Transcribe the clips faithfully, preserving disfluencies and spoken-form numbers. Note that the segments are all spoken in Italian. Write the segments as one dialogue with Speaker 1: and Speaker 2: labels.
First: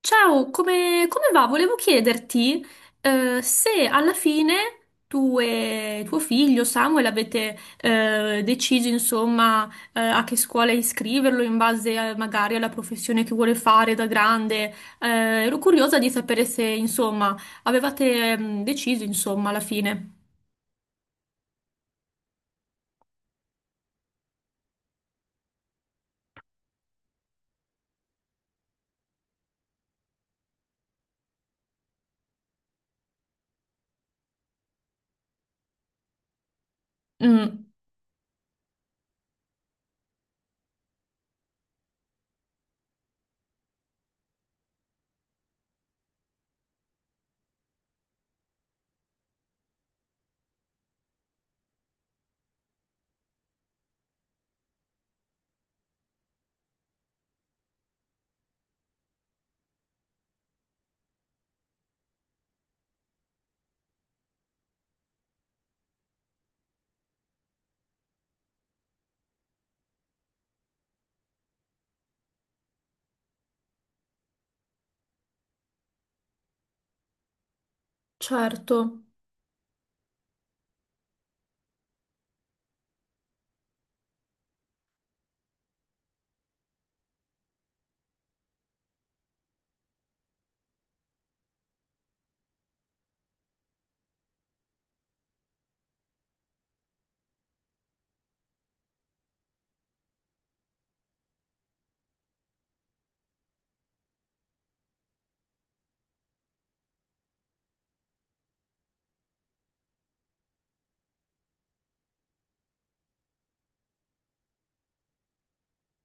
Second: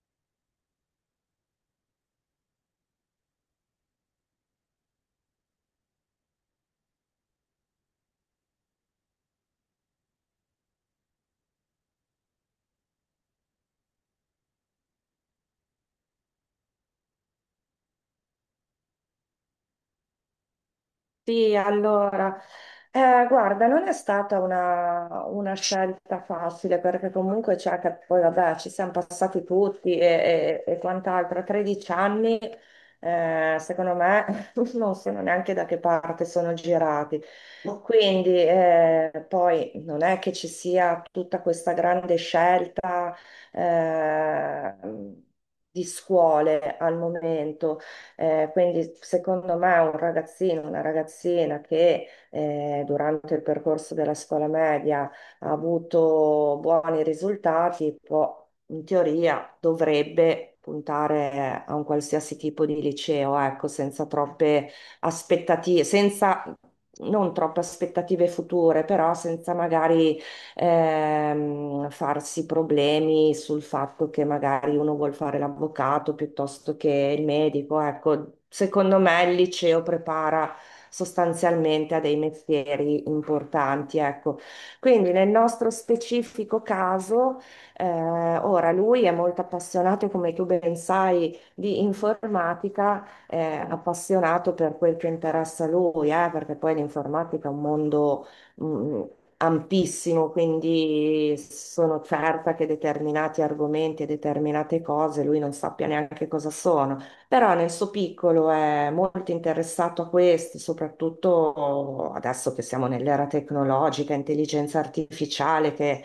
Speaker 1: Ciao, come, come va? Volevo chiederti eh, se alla fine tu e tuo figlio Samuel avete eh, deciso insomma eh, a che scuola iscriverlo in base a- magari alla professione che vuole fare da grande. Eh, Ero curiosa di sapere se insomma avevate mm, deciso insomma alla fine.
Speaker 2: Sì, allora, eh, guarda, non è stata una, una scelta facile, perché comunque c'è che poi vabbè ci siamo passati tutti e, e- e quant'altro. A tredici anni, eh, secondo me non sono neanche da che parte sono girati,
Speaker 1: Mm,
Speaker 2: quindi eh, poi non è che ci sia tutta questa grande scelta eh, di scuole al momento. Eh, quindi secondo me un ragazzino, una ragazzina che eh, durante il percorso della scuola media ha avuto buoni risultati, può, in teoria, dovrebbe puntare eh, a un qualsiasi tipo di liceo, ecco, senza troppe aspettative, senza non troppe aspettative future, però senza magari ehm, farsi problemi sul fatto che magari uno vuol fare l'avvocato piuttosto che il medico. Ecco, secondo
Speaker 1: certo.
Speaker 2: me il liceo prepara sostanzialmente a dei mestieri importanti, ecco. Quindi nel nostro specifico caso, eh, ora lui è molto appassionato, come tu ben sai, di informatica, eh, appassionato per quel che interessa a lui, eh, perché poi l'informatica è un mondo mh, ampissimo, quindi sono certa che determinati argomenti e determinate cose lui non sappia neanche cosa sono, però nel suo piccolo è molto interessato a questo, soprattutto adesso che siamo nell'era tecnologica, intelligenza artificiale che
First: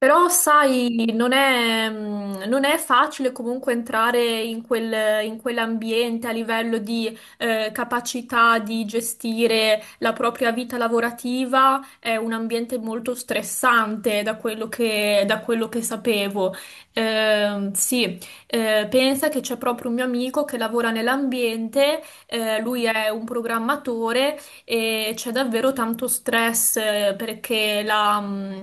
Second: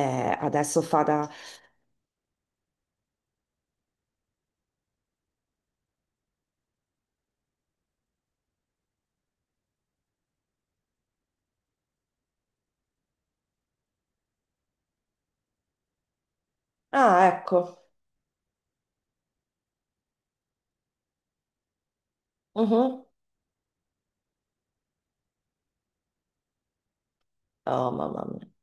Speaker 1: Però,
Speaker 2: adesso fa
Speaker 1: sai,
Speaker 2: da...
Speaker 1: non è, mm, non è facile comunque entrare in quel- in quell'ambiente a livello di eh, capacità di gestire la propria vita lavorativa. È un ambiente molto stressante da quello che, da quello che sapevo.
Speaker 2: Ah,
Speaker 1: Ehm,
Speaker 2: ecco.
Speaker 1: sì, eh, pensa che c'è proprio un mio amico che lavora nell'ambiente, eh, lui
Speaker 2: Mhm.
Speaker 1: è un programmatore e c'è davvero tanto stress eh, perché
Speaker 2: Oh,
Speaker 1: la...
Speaker 2: mamma mia.
Speaker 1: mm,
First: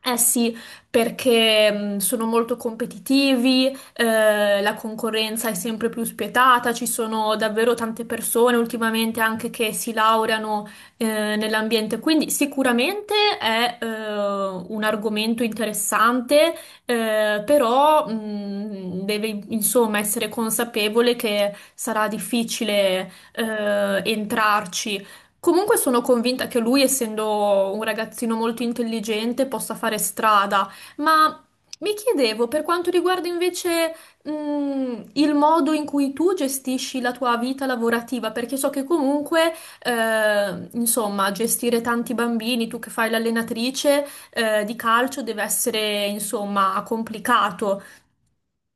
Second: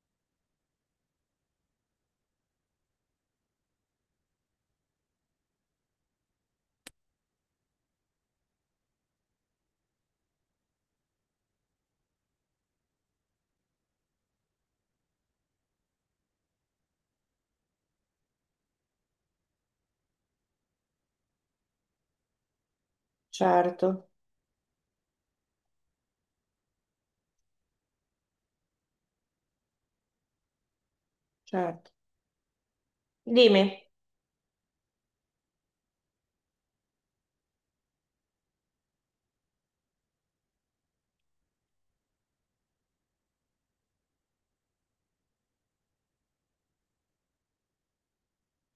Speaker 1: eh sì, perché mh, sono molto competitivi, eh, la concorrenza è sempre più spietata, ci sono davvero tante persone ultimamente anche che si laureano eh, nell'ambiente, quindi sicuramente è eh, un argomento interessante, eh, però mh, deve insomma essere consapevole che sarà difficile eh,
Speaker 2: Certo,
Speaker 1: entrarci. Comunque sono convinta che lui, essendo un ragazzino molto intelligente, possa fare strada. Ma
Speaker 2: certo.
Speaker 1: mi chiedevo, per quanto riguarda
Speaker 2: Dimmi.
Speaker 1: invece, mh, il modo in cui tu gestisci la tua vita lavorativa, perché so che comunque, eh, insomma, gestire tanti bambini, tu che fai l'allenatrice, eh, di calcio, deve essere, insomma, complicato.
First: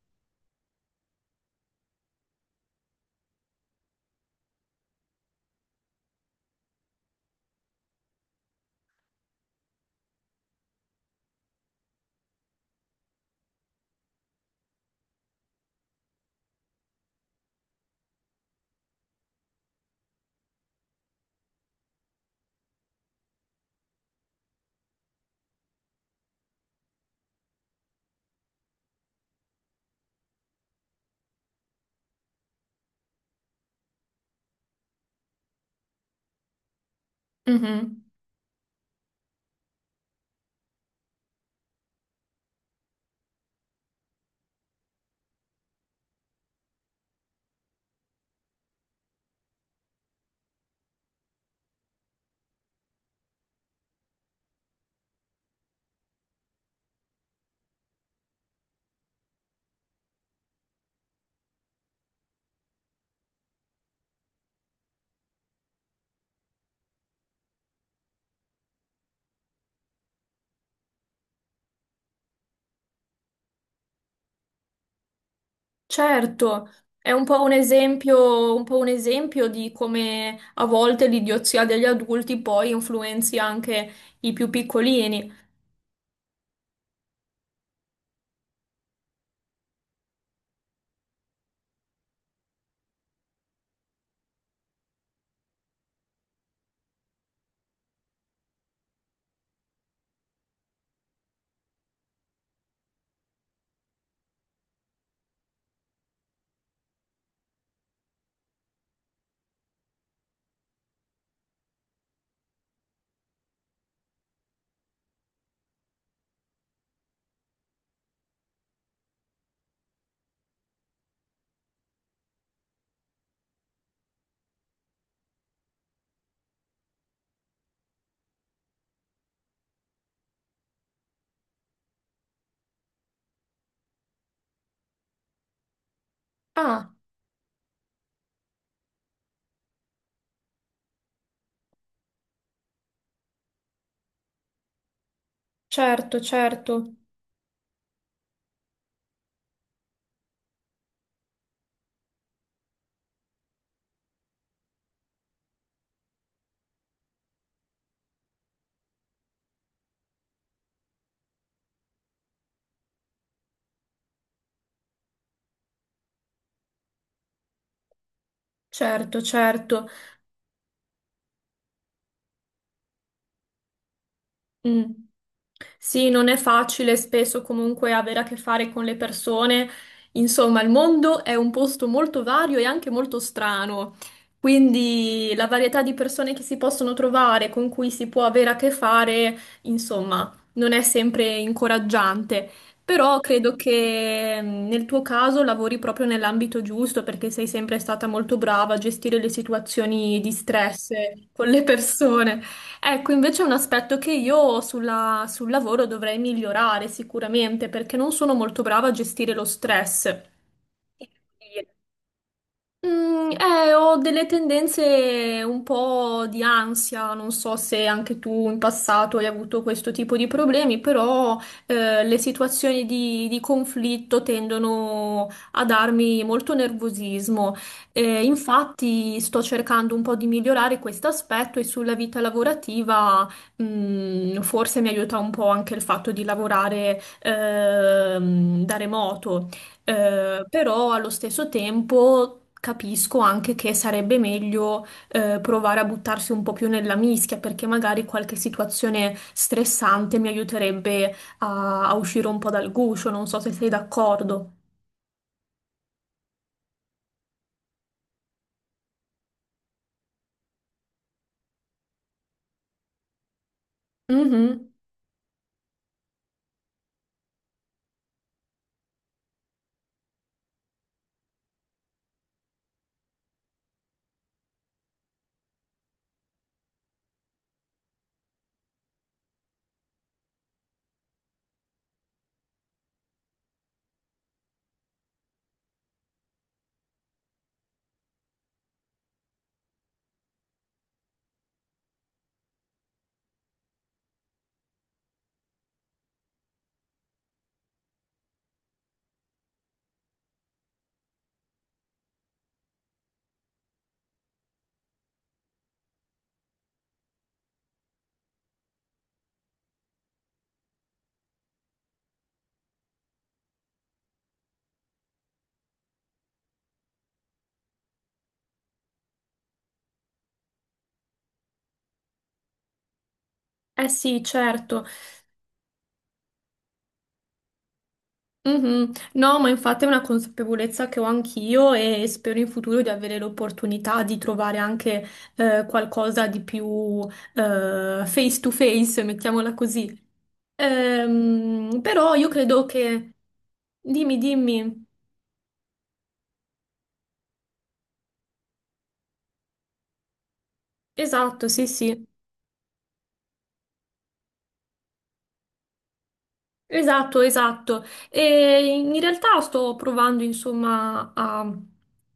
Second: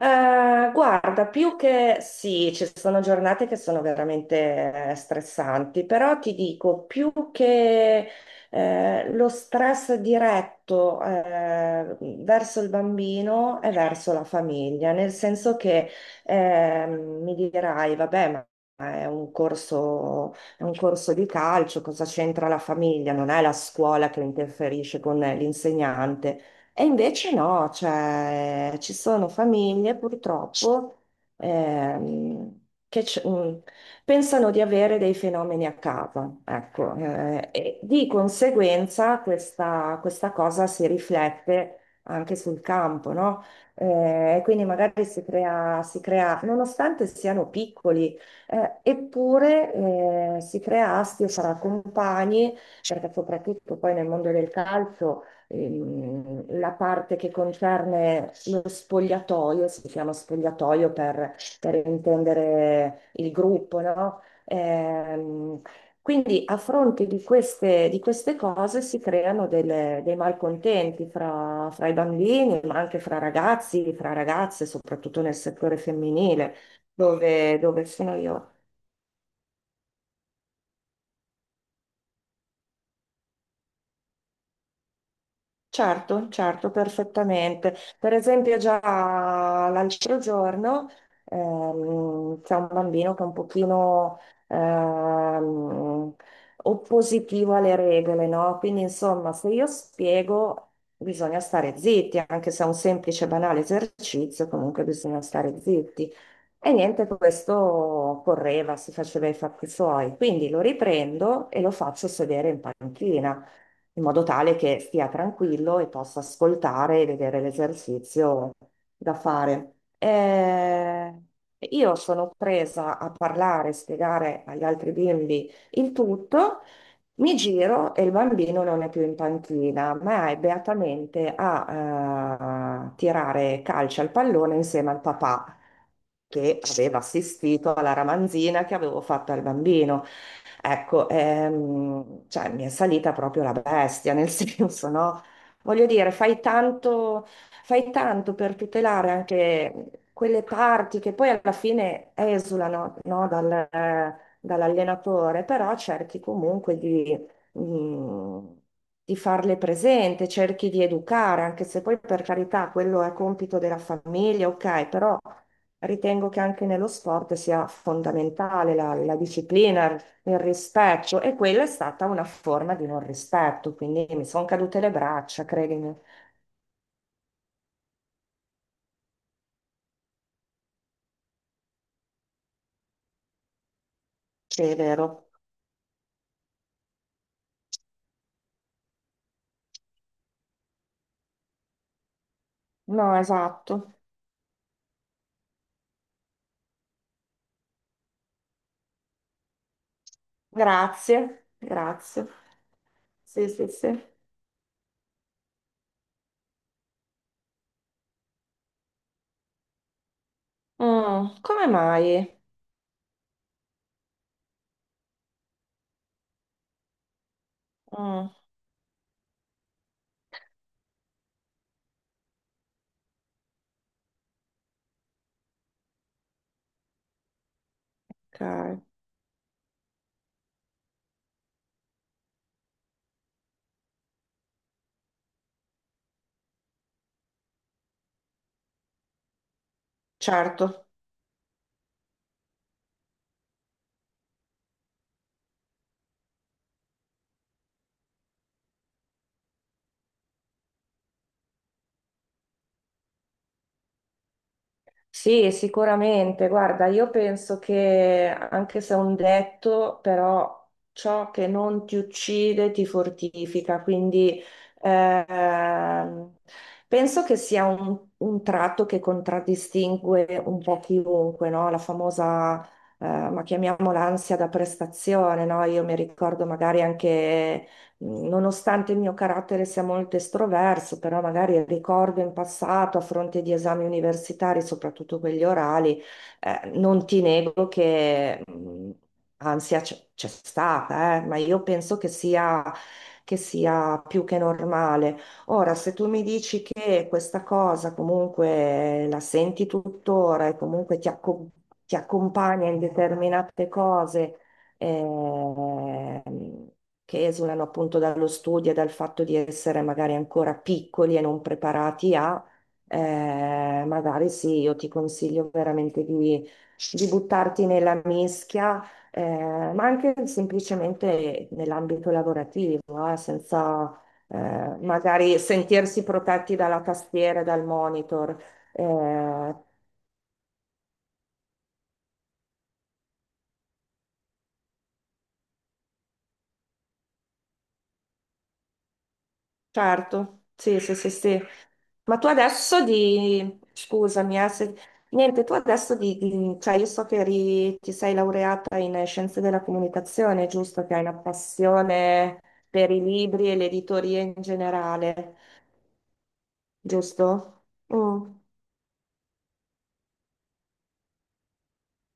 Speaker 2: Eh, guarda, più che sì, ci sono giornate che sono veramente eh, stressanti, però ti dico, più che eh, lo stress diretto eh, verso il bambino è verso la famiglia, nel senso che ehm, mi dirai, vabbè, ma è un corso, è un corso di calcio, cosa c'entra la famiglia? Non è la scuola che interferisce con l'insegnante. E invece no, cioè, ci sono famiglie purtroppo, ehm, che c- mh, pensano di avere dei fenomeni a casa, ecco, eh, e
Speaker 1: Mhm.
Speaker 2: di conseguenza questa, questa cosa si riflette anche sul campo, no? Eh, quindi magari si crea, si crea, nonostante siano piccoli, eh, eppure eh, si crea astio fra compagni, perché soprattutto poi nel mondo del calcio ehm, la parte che concerne lo spogliatoio, si chiama spogliatoio per, per, intendere il gruppo, no? Ehm, quindi, a fronte di queste, di queste cose si creano delle- dei malcontenti fra, fra i bambini, ma anche fra ragazzi, fra ragazze, soprattutto nel settore femminile,
Speaker 1: Certo, è un po' un
Speaker 2: dove, dove sono io.
Speaker 1: esempio, un po' un esempio di come a volte l'idiozia degli adulti poi influenzi anche i più piccolini.
Speaker 2: Certo, certo, perfettamente. Per esempio, già l'altro giorno ehm, c'è un bambino che è un pochino ehm, oppositivo alle regole, no? Quindi, insomma, se io spiego, bisogna stare zitti, anche se è un semplice, banale esercizio, comunque bisogna stare zitti. E niente, questo correva, si faceva i fatti suoi. Quindi lo riprendo e lo faccio sedere in panchina in modo tale che stia tranquillo e possa ascoltare e vedere l'esercizio da fare. Eh, io sono presa a parlare, spiegare agli altri bimbi il tutto. Mi giro e il bambino non è più in panchina, ma è beatamente a eh, tirare calcio al pallone insieme al papà che
Speaker 1: Ah,
Speaker 2: aveva assistito alla ramanzina che avevo fatto al bambino. Ecco, ehm, cioè, mi è salita proprio la bestia, nel senso, no? Voglio dire,
Speaker 1: certo,
Speaker 2: fai
Speaker 1: certo.
Speaker 2: tanto, fai tanto per tutelare anche quelle parti che poi alla fine esulano, no, dal, eh, dall'allenatore, però cerchi comunque di, mm, di farle presente, cerchi di educare, anche se poi per carità quello è compito della famiglia, ok, però ritengo che anche nello sport sia fondamentale la, la
Speaker 1: Certo, certo.
Speaker 2: disciplina, il rispetto, e quella è stata una forma di non rispetto, quindi mi sono cadute
Speaker 1: Mm.
Speaker 2: le braccia, credimi.
Speaker 1: Sì, non è facile spesso comunque avere a che fare con le persone. Insomma, il mondo è un posto molto vario e anche molto strano.
Speaker 2: Sì, è vero.
Speaker 1: Quindi la varietà di persone che si possono trovare, con cui si può avere a che fare, insomma, non è sempre incoraggiante.
Speaker 2: No,
Speaker 1: Però credo
Speaker 2: esatto.
Speaker 1: che mm, nel tuo caso lavori proprio nell'ambito giusto perché sei sempre stata molto brava a gestire le situazioni di stress
Speaker 2: Grazie,
Speaker 1: con le
Speaker 2: grazie.
Speaker 1: persone. Ecco, invece è
Speaker 2: Sì,
Speaker 1: un
Speaker 2: sì,
Speaker 1: aspetto che
Speaker 2: sì.
Speaker 1: io sulla- sul lavoro dovrei migliorare sicuramente perché non sono molto brava a gestire lo stress.
Speaker 2: Mm, come mai?
Speaker 1: Mm, eh, ho delle tendenze un po' di ansia, non so se anche
Speaker 2: Mm,
Speaker 1: tu in passato hai avuto questo tipo di problemi, però eh, le situazioni di, di conflitto tendono a darmi molto nervosismo. Eh,
Speaker 2: ok,
Speaker 1: infatti sto cercando un po' di migliorare questo aspetto e sulla vita lavorativa, mm, forse mi aiuta un po' anche il fatto di lavorare ehm, da remoto. Eh,
Speaker 2: certo.
Speaker 1: però allo stesso tempo capisco anche che sarebbe meglio eh, provare a buttarsi un po' più nella mischia perché magari qualche situazione stressante mi aiuterebbe a, a uscire un po' dal guscio, non so se sei d'accordo.
Speaker 2: Sì, sicuramente. Guarda, io penso che anche se è un detto, però ciò che non ti uccide ti fortifica. Quindi
Speaker 1: Mhm.
Speaker 2: ehm, penso che sia un, un tratto che contraddistingue un po' chiunque, no? La famosa, eh, ma chiamiamola ansia da prestazione, no? Io mi ricordo magari anche Nonostante il mio carattere sia molto estroverso, però magari ricordo in passato, a fronte di esami universitari, soprattutto quelli orali, eh, non ti nego che mh, ansia c'è c'è stata, eh, ma io penso che sia, che sia più che normale. Ora, se tu mi dici che questa cosa comunque la senti tuttora e comunque ti accom- ti accompagna in determinate cose, ehm, che esulano appunto dallo studio e dal fatto di essere magari ancora piccoli e non preparati a, eh, magari sì, io ti consiglio veramente di, di buttarti nella mischia, eh, ma anche semplicemente nell'ambito lavorativo, eh,
Speaker 1: Eh
Speaker 2: senza
Speaker 1: sì,
Speaker 2: eh,
Speaker 1: certo.
Speaker 2: magari sentirsi protetti dalla tastiera e dal monitor.
Speaker 1: Mhm. No, ma
Speaker 2: Eh,
Speaker 1: infatti è una consapevolezza che ho anch'io e spero in futuro di avere l'opportunità di trovare anche eh, qualcosa di più eh, face to face, mettiamola così.
Speaker 2: Certo, sì, sì, sì, sì.
Speaker 1: Ehm, però
Speaker 2: Ma tu
Speaker 1: io credo
Speaker 2: adesso
Speaker 1: che...
Speaker 2: di...
Speaker 1: Dimmi,
Speaker 2: Scusami, eh, se-
Speaker 1: dimmi.
Speaker 2: niente, tu adesso di... di- Cioè, io so che eri- ti sei laureata in eh, scienze della comunicazione, giusto? Che hai una
Speaker 1: Esatto, sì, sì.
Speaker 2: passione per i libri e l'editoria in generale,
Speaker 1: Esatto,
Speaker 2: giusto?
Speaker 1: esatto.
Speaker 2: Mm.
Speaker 1: E in realtà sto provando, insomma, a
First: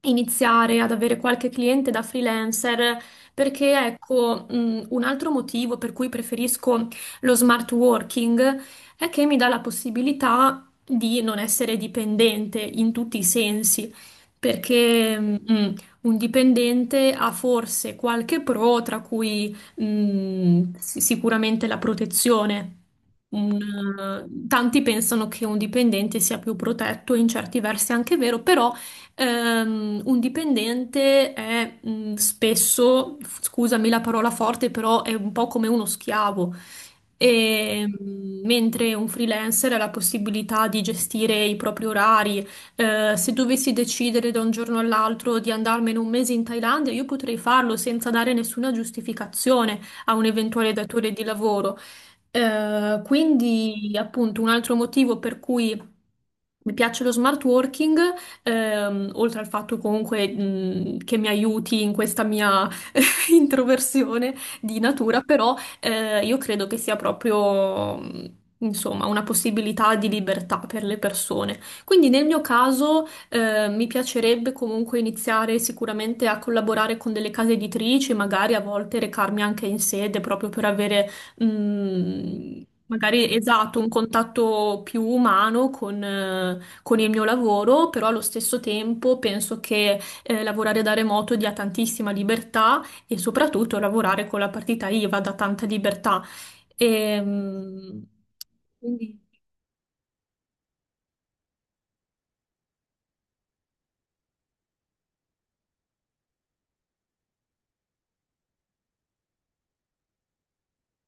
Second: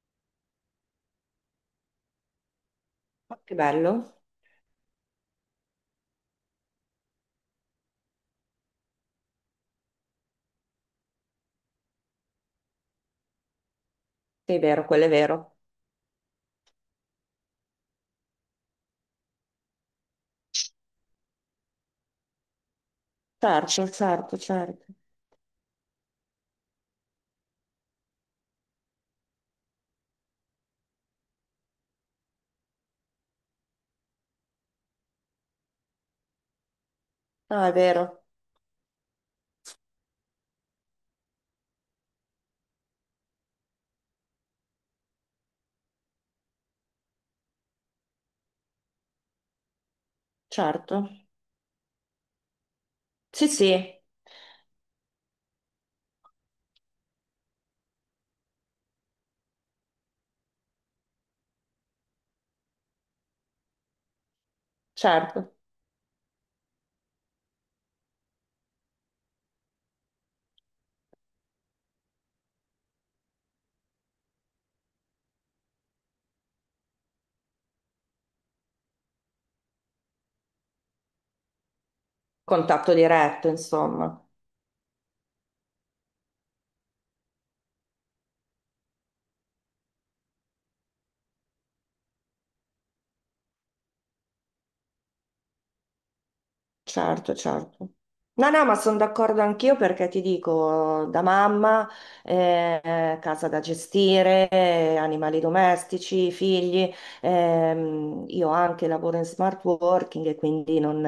Speaker 1: iniziare ad avere qualche cliente da freelancer
Speaker 2: Che
Speaker 1: perché,
Speaker 2: bello.
Speaker 1: ecco, mh, un altro motivo per cui preferisco lo smart working è che mi dà la possibilità di non essere dipendente in tutti i sensi,
Speaker 2: Sì, è vero, quello è
Speaker 1: perché
Speaker 2: vero.
Speaker 1: mh, un dipendente ha forse qualche pro, tra cui Mm, sì- sicuramente la protezione. Un,
Speaker 2: Certo, certo,
Speaker 1: eh, tanti
Speaker 2: certo.
Speaker 1: pensano che un dipendente sia più protetto, in certi versi è anche vero, però ehm, un dipendente è mm, spesso, scusami la parola forte, però è un po' come uno schiavo.
Speaker 2: No, è
Speaker 1: E,
Speaker 2: vero,
Speaker 1: mm, mentre un freelancer ha la possibilità di gestire i propri orari, eh, se dovessi decidere da un giorno all'altro di andarmene un mese in Thailandia, io potrei farlo senza dare nessuna giustificazione a un eventuale
Speaker 2: certo.
Speaker 1: datore di lavoro. Eh,
Speaker 2: Sì,
Speaker 1: quindi,
Speaker 2: sì,
Speaker 1: appunto, un altro motivo per cui mi piace lo smart working, ehm, oltre al fatto comunque, mh, che mi aiuti in questa mia introversione di natura,
Speaker 2: certo.
Speaker 1: però eh, io credo che sia proprio, mh, insomma, una possibilità di libertà per le persone. Quindi nel mio caso eh, mi piacerebbe comunque iniziare sicuramente a collaborare con delle case editrici, magari a volte recarmi anche in sede proprio per avere... mh,
Speaker 2: Contatto
Speaker 1: Magari
Speaker 2: diretto,
Speaker 1: esatto, un
Speaker 2: insomma.
Speaker 1: contatto più umano con, eh, con il mio lavoro, però allo stesso tempo penso che eh, lavorare da remoto dia tantissima libertà e soprattutto lavorare con la partita I V A dà tanta libertà.
Speaker 2: Certo, certo.
Speaker 1: Ehm,
Speaker 2: No, no, ma sono
Speaker 1: quindi,
Speaker 2: d'accordo anch'io, perché ti dico, da mamma, eh, casa da gestire, eh, animali domestici, figli, ehm, io anche lavoro in smart working, e quindi non,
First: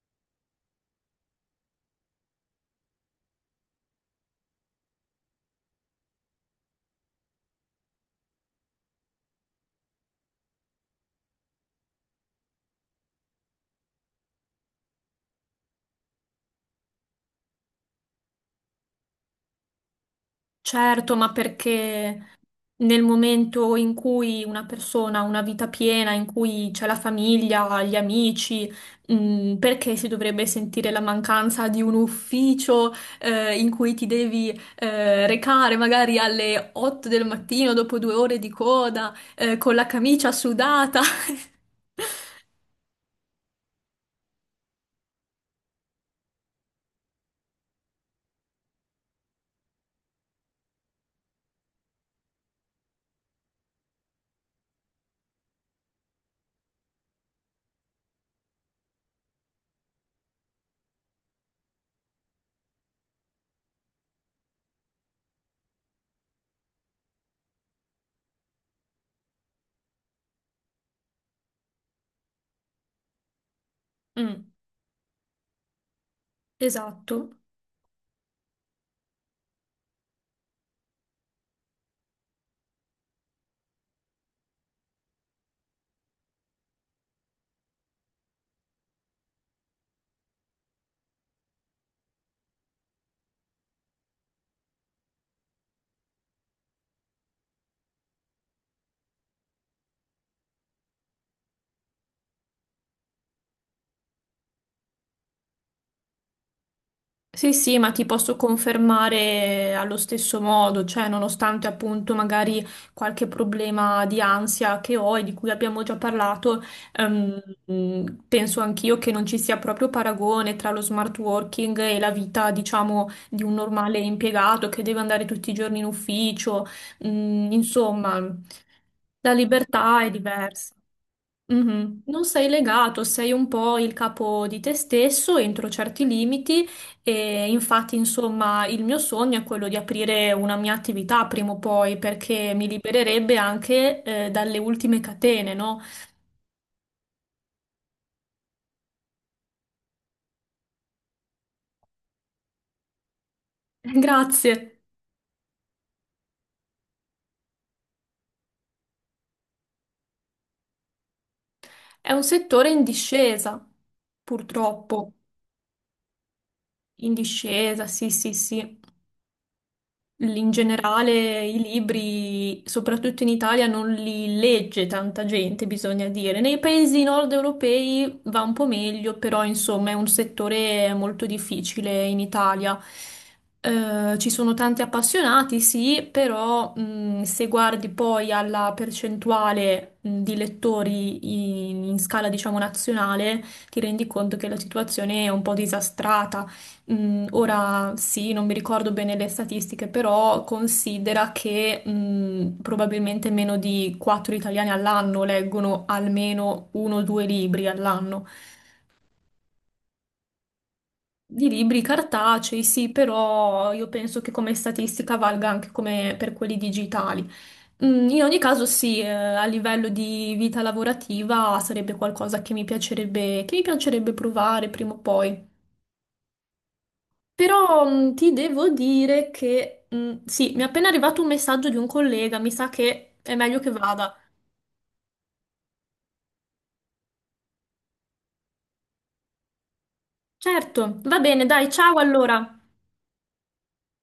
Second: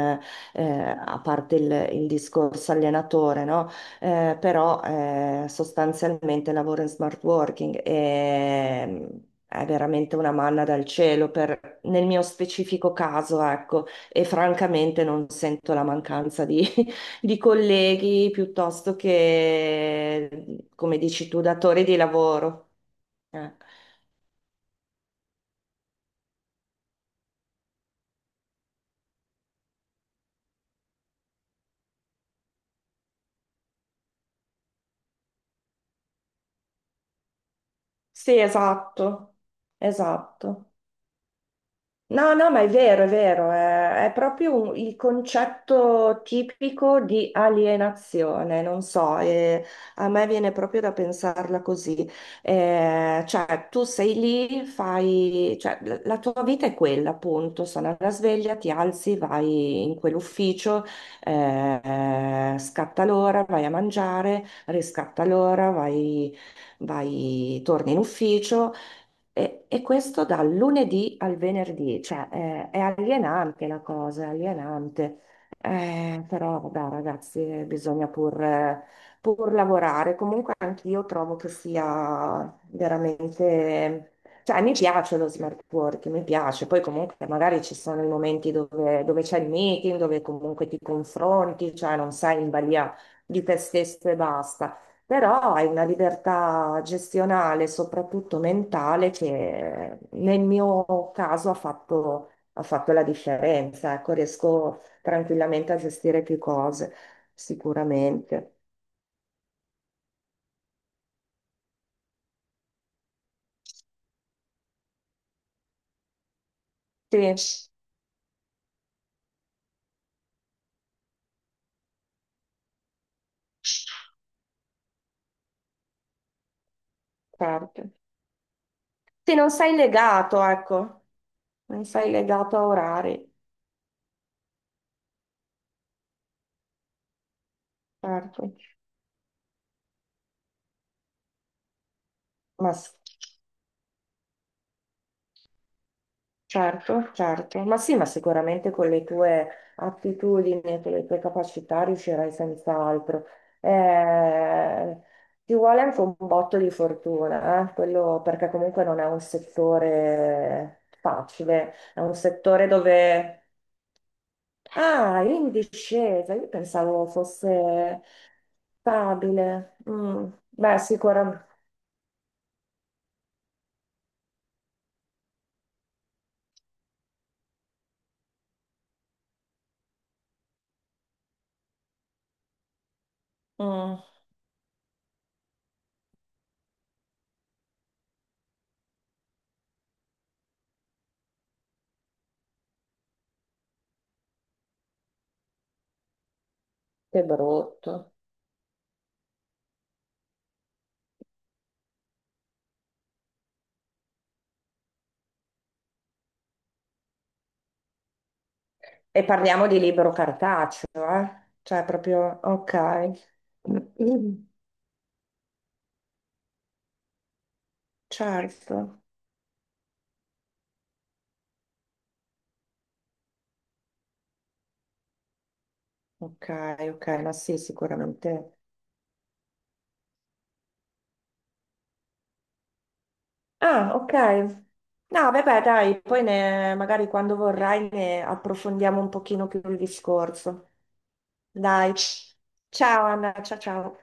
Speaker 2: eh, a parte il, il discorso allenatore, no? Eh, però eh, sostanzialmente lavoro in smart working e... ehm, è veramente una manna dal cielo per, nel mio specifico caso, ecco, e francamente non sento la mancanza di, di colleghi piuttosto che, come
Speaker 1: certo,
Speaker 2: dici
Speaker 1: ma
Speaker 2: tu, datori di
Speaker 1: perché
Speaker 2: lavoro.
Speaker 1: nel
Speaker 2: Eh.
Speaker 1: momento in cui una persona ha una vita piena, in cui c'è la famiglia, gli amici, mm, perché si dovrebbe sentire la mancanza di un ufficio, eh, in cui ti devi, eh, recare magari alle otto del mattino dopo due ore
Speaker 2: Sì,
Speaker 1: di coda,
Speaker 2: esatto,
Speaker 1: eh, con la camicia
Speaker 2: esatto.
Speaker 1: sudata?
Speaker 2: No, no, ma è vero, è vero, è, è proprio un- il concetto tipico di alienazione, non so, eh, a me viene proprio da pensarla così. Eh, cioè, tu sei lì, fai, cioè, la, la tua vita è quella, appunto, sono alla sveglia, ti alzi, vai in quell'ufficio, eh, scatta l'ora, vai a mangiare, riscatta l'ora, vai, vai, torni in ufficio. E, e questo dal lunedì al venerdì, cioè eh, è alienante la cosa, è
Speaker 1: Mm,
Speaker 2: alienante. Eh, però vabbè
Speaker 1: esatto.
Speaker 2: ragazzi, eh, bisogna pur, eh, pur lavorare. Comunque anch'io trovo che sia veramente... Cioè mi piace lo smart working, mi piace. Poi comunque magari ci sono i momenti dove, dove c'è il meeting, dove comunque ti confronti, cioè non sei in balia di te stesso e basta. Però hai una libertà gestionale, soprattutto mentale, che nel mio caso ha fatto, ha fatto la differenza. Ecco, riesco tranquillamente a gestire più cose,
Speaker 1: Sì, sì, ma ti posso
Speaker 2: sicuramente.
Speaker 1: confermare allo stesso modo, cioè nonostante appunto magari qualche problema di ansia che ho e di cui abbiamo già parlato, ehm,
Speaker 2: Sì,
Speaker 1: mh, penso anch'io che non ci sia proprio paragone tra lo smart working e la vita, diciamo, di un normale impiegato che deve andare tutti i giorni in ufficio. Mm,
Speaker 2: certo.
Speaker 1: insomma, la
Speaker 2: Sì, non sei
Speaker 1: libertà è
Speaker 2: legato,
Speaker 1: diversa.
Speaker 2: ecco, non
Speaker 1: Mhm.
Speaker 2: sei
Speaker 1: Non sei
Speaker 2: legato a
Speaker 1: legato, sei
Speaker 2: orari,
Speaker 1: un po' il capo di te stesso entro certi limiti e infatti,
Speaker 2: certo.
Speaker 1: insomma, il mio sogno è quello di aprire una mia attività prima o poi perché mi
Speaker 2: Ma s-
Speaker 1: libererebbe anche eh, dalle ultime catene, no?
Speaker 2: Certo, certo, ma sì, ma sicuramente con le tue attitudini e con le tue capacità riuscirai senz'altro.
Speaker 1: Grazie.
Speaker 2: Eh, Ti vuole anche un botto di fortuna, eh, quello, perché comunque non è un settore facile, è
Speaker 1: È
Speaker 2: un
Speaker 1: un
Speaker 2: settore
Speaker 1: settore in
Speaker 2: dove...
Speaker 1: discesa, purtroppo,
Speaker 2: Ah, è in discesa, io pensavo
Speaker 1: in discesa,
Speaker 2: fosse
Speaker 1: sì, sì, sì.
Speaker 2: stabile. Mm,
Speaker 1: In
Speaker 2: beh,
Speaker 1: generale,
Speaker 2: sicuramente...
Speaker 1: i libri, soprattutto in Italia, non li legge tanta gente, bisogna dire. Nei paesi nord europei va un po' meglio, però insomma è un settore molto difficile in Italia.
Speaker 2: Mm,
Speaker 1: Eh, ci sono tanti appassionati, sì, però mh, se guardi poi alla percentuale mh, di lettori in in scala, diciamo, nazionale, ti rendi conto che la situazione è un po' disastrata.
Speaker 2: che
Speaker 1: Mm, ora
Speaker 2: brutto.
Speaker 1: sì, non mi ricordo bene le statistiche, però considera che mm, probabilmente meno di quattro italiani all'anno leggono almeno uno o due libri all'anno.
Speaker 2: E parliamo di libro cartaceo, eh?
Speaker 1: Di libri
Speaker 2: Cioè proprio,
Speaker 1: cartacei, sì,
Speaker 2: ok.
Speaker 1: però io penso che
Speaker 2: Mm,
Speaker 1: come statistica valga anche come per quelli digitali. Mm, in ogni caso, sì,
Speaker 2: certo.
Speaker 1: eh, a livello di vita lavorativa sarebbe qualcosa che mi piacerebbe, che mi piacerebbe provare prima o poi.
Speaker 2: Ok, ok, ma sì,
Speaker 1: Però mh, ti
Speaker 2: sicuramente.
Speaker 1: devo dire che mh, sì, mi è appena arrivato un messaggio di un collega, mi sa che è meglio che
Speaker 2: Ah, ok.
Speaker 1: vada.
Speaker 2: No, vabbè, dai, poi ne- magari quando vorrai ne approfondiamo un pochino più il discorso.
Speaker 1: Certo, va bene, dai,
Speaker 2: Dai.
Speaker 1: ciao allora.
Speaker 2: Ciao Anna, ciao, ciao.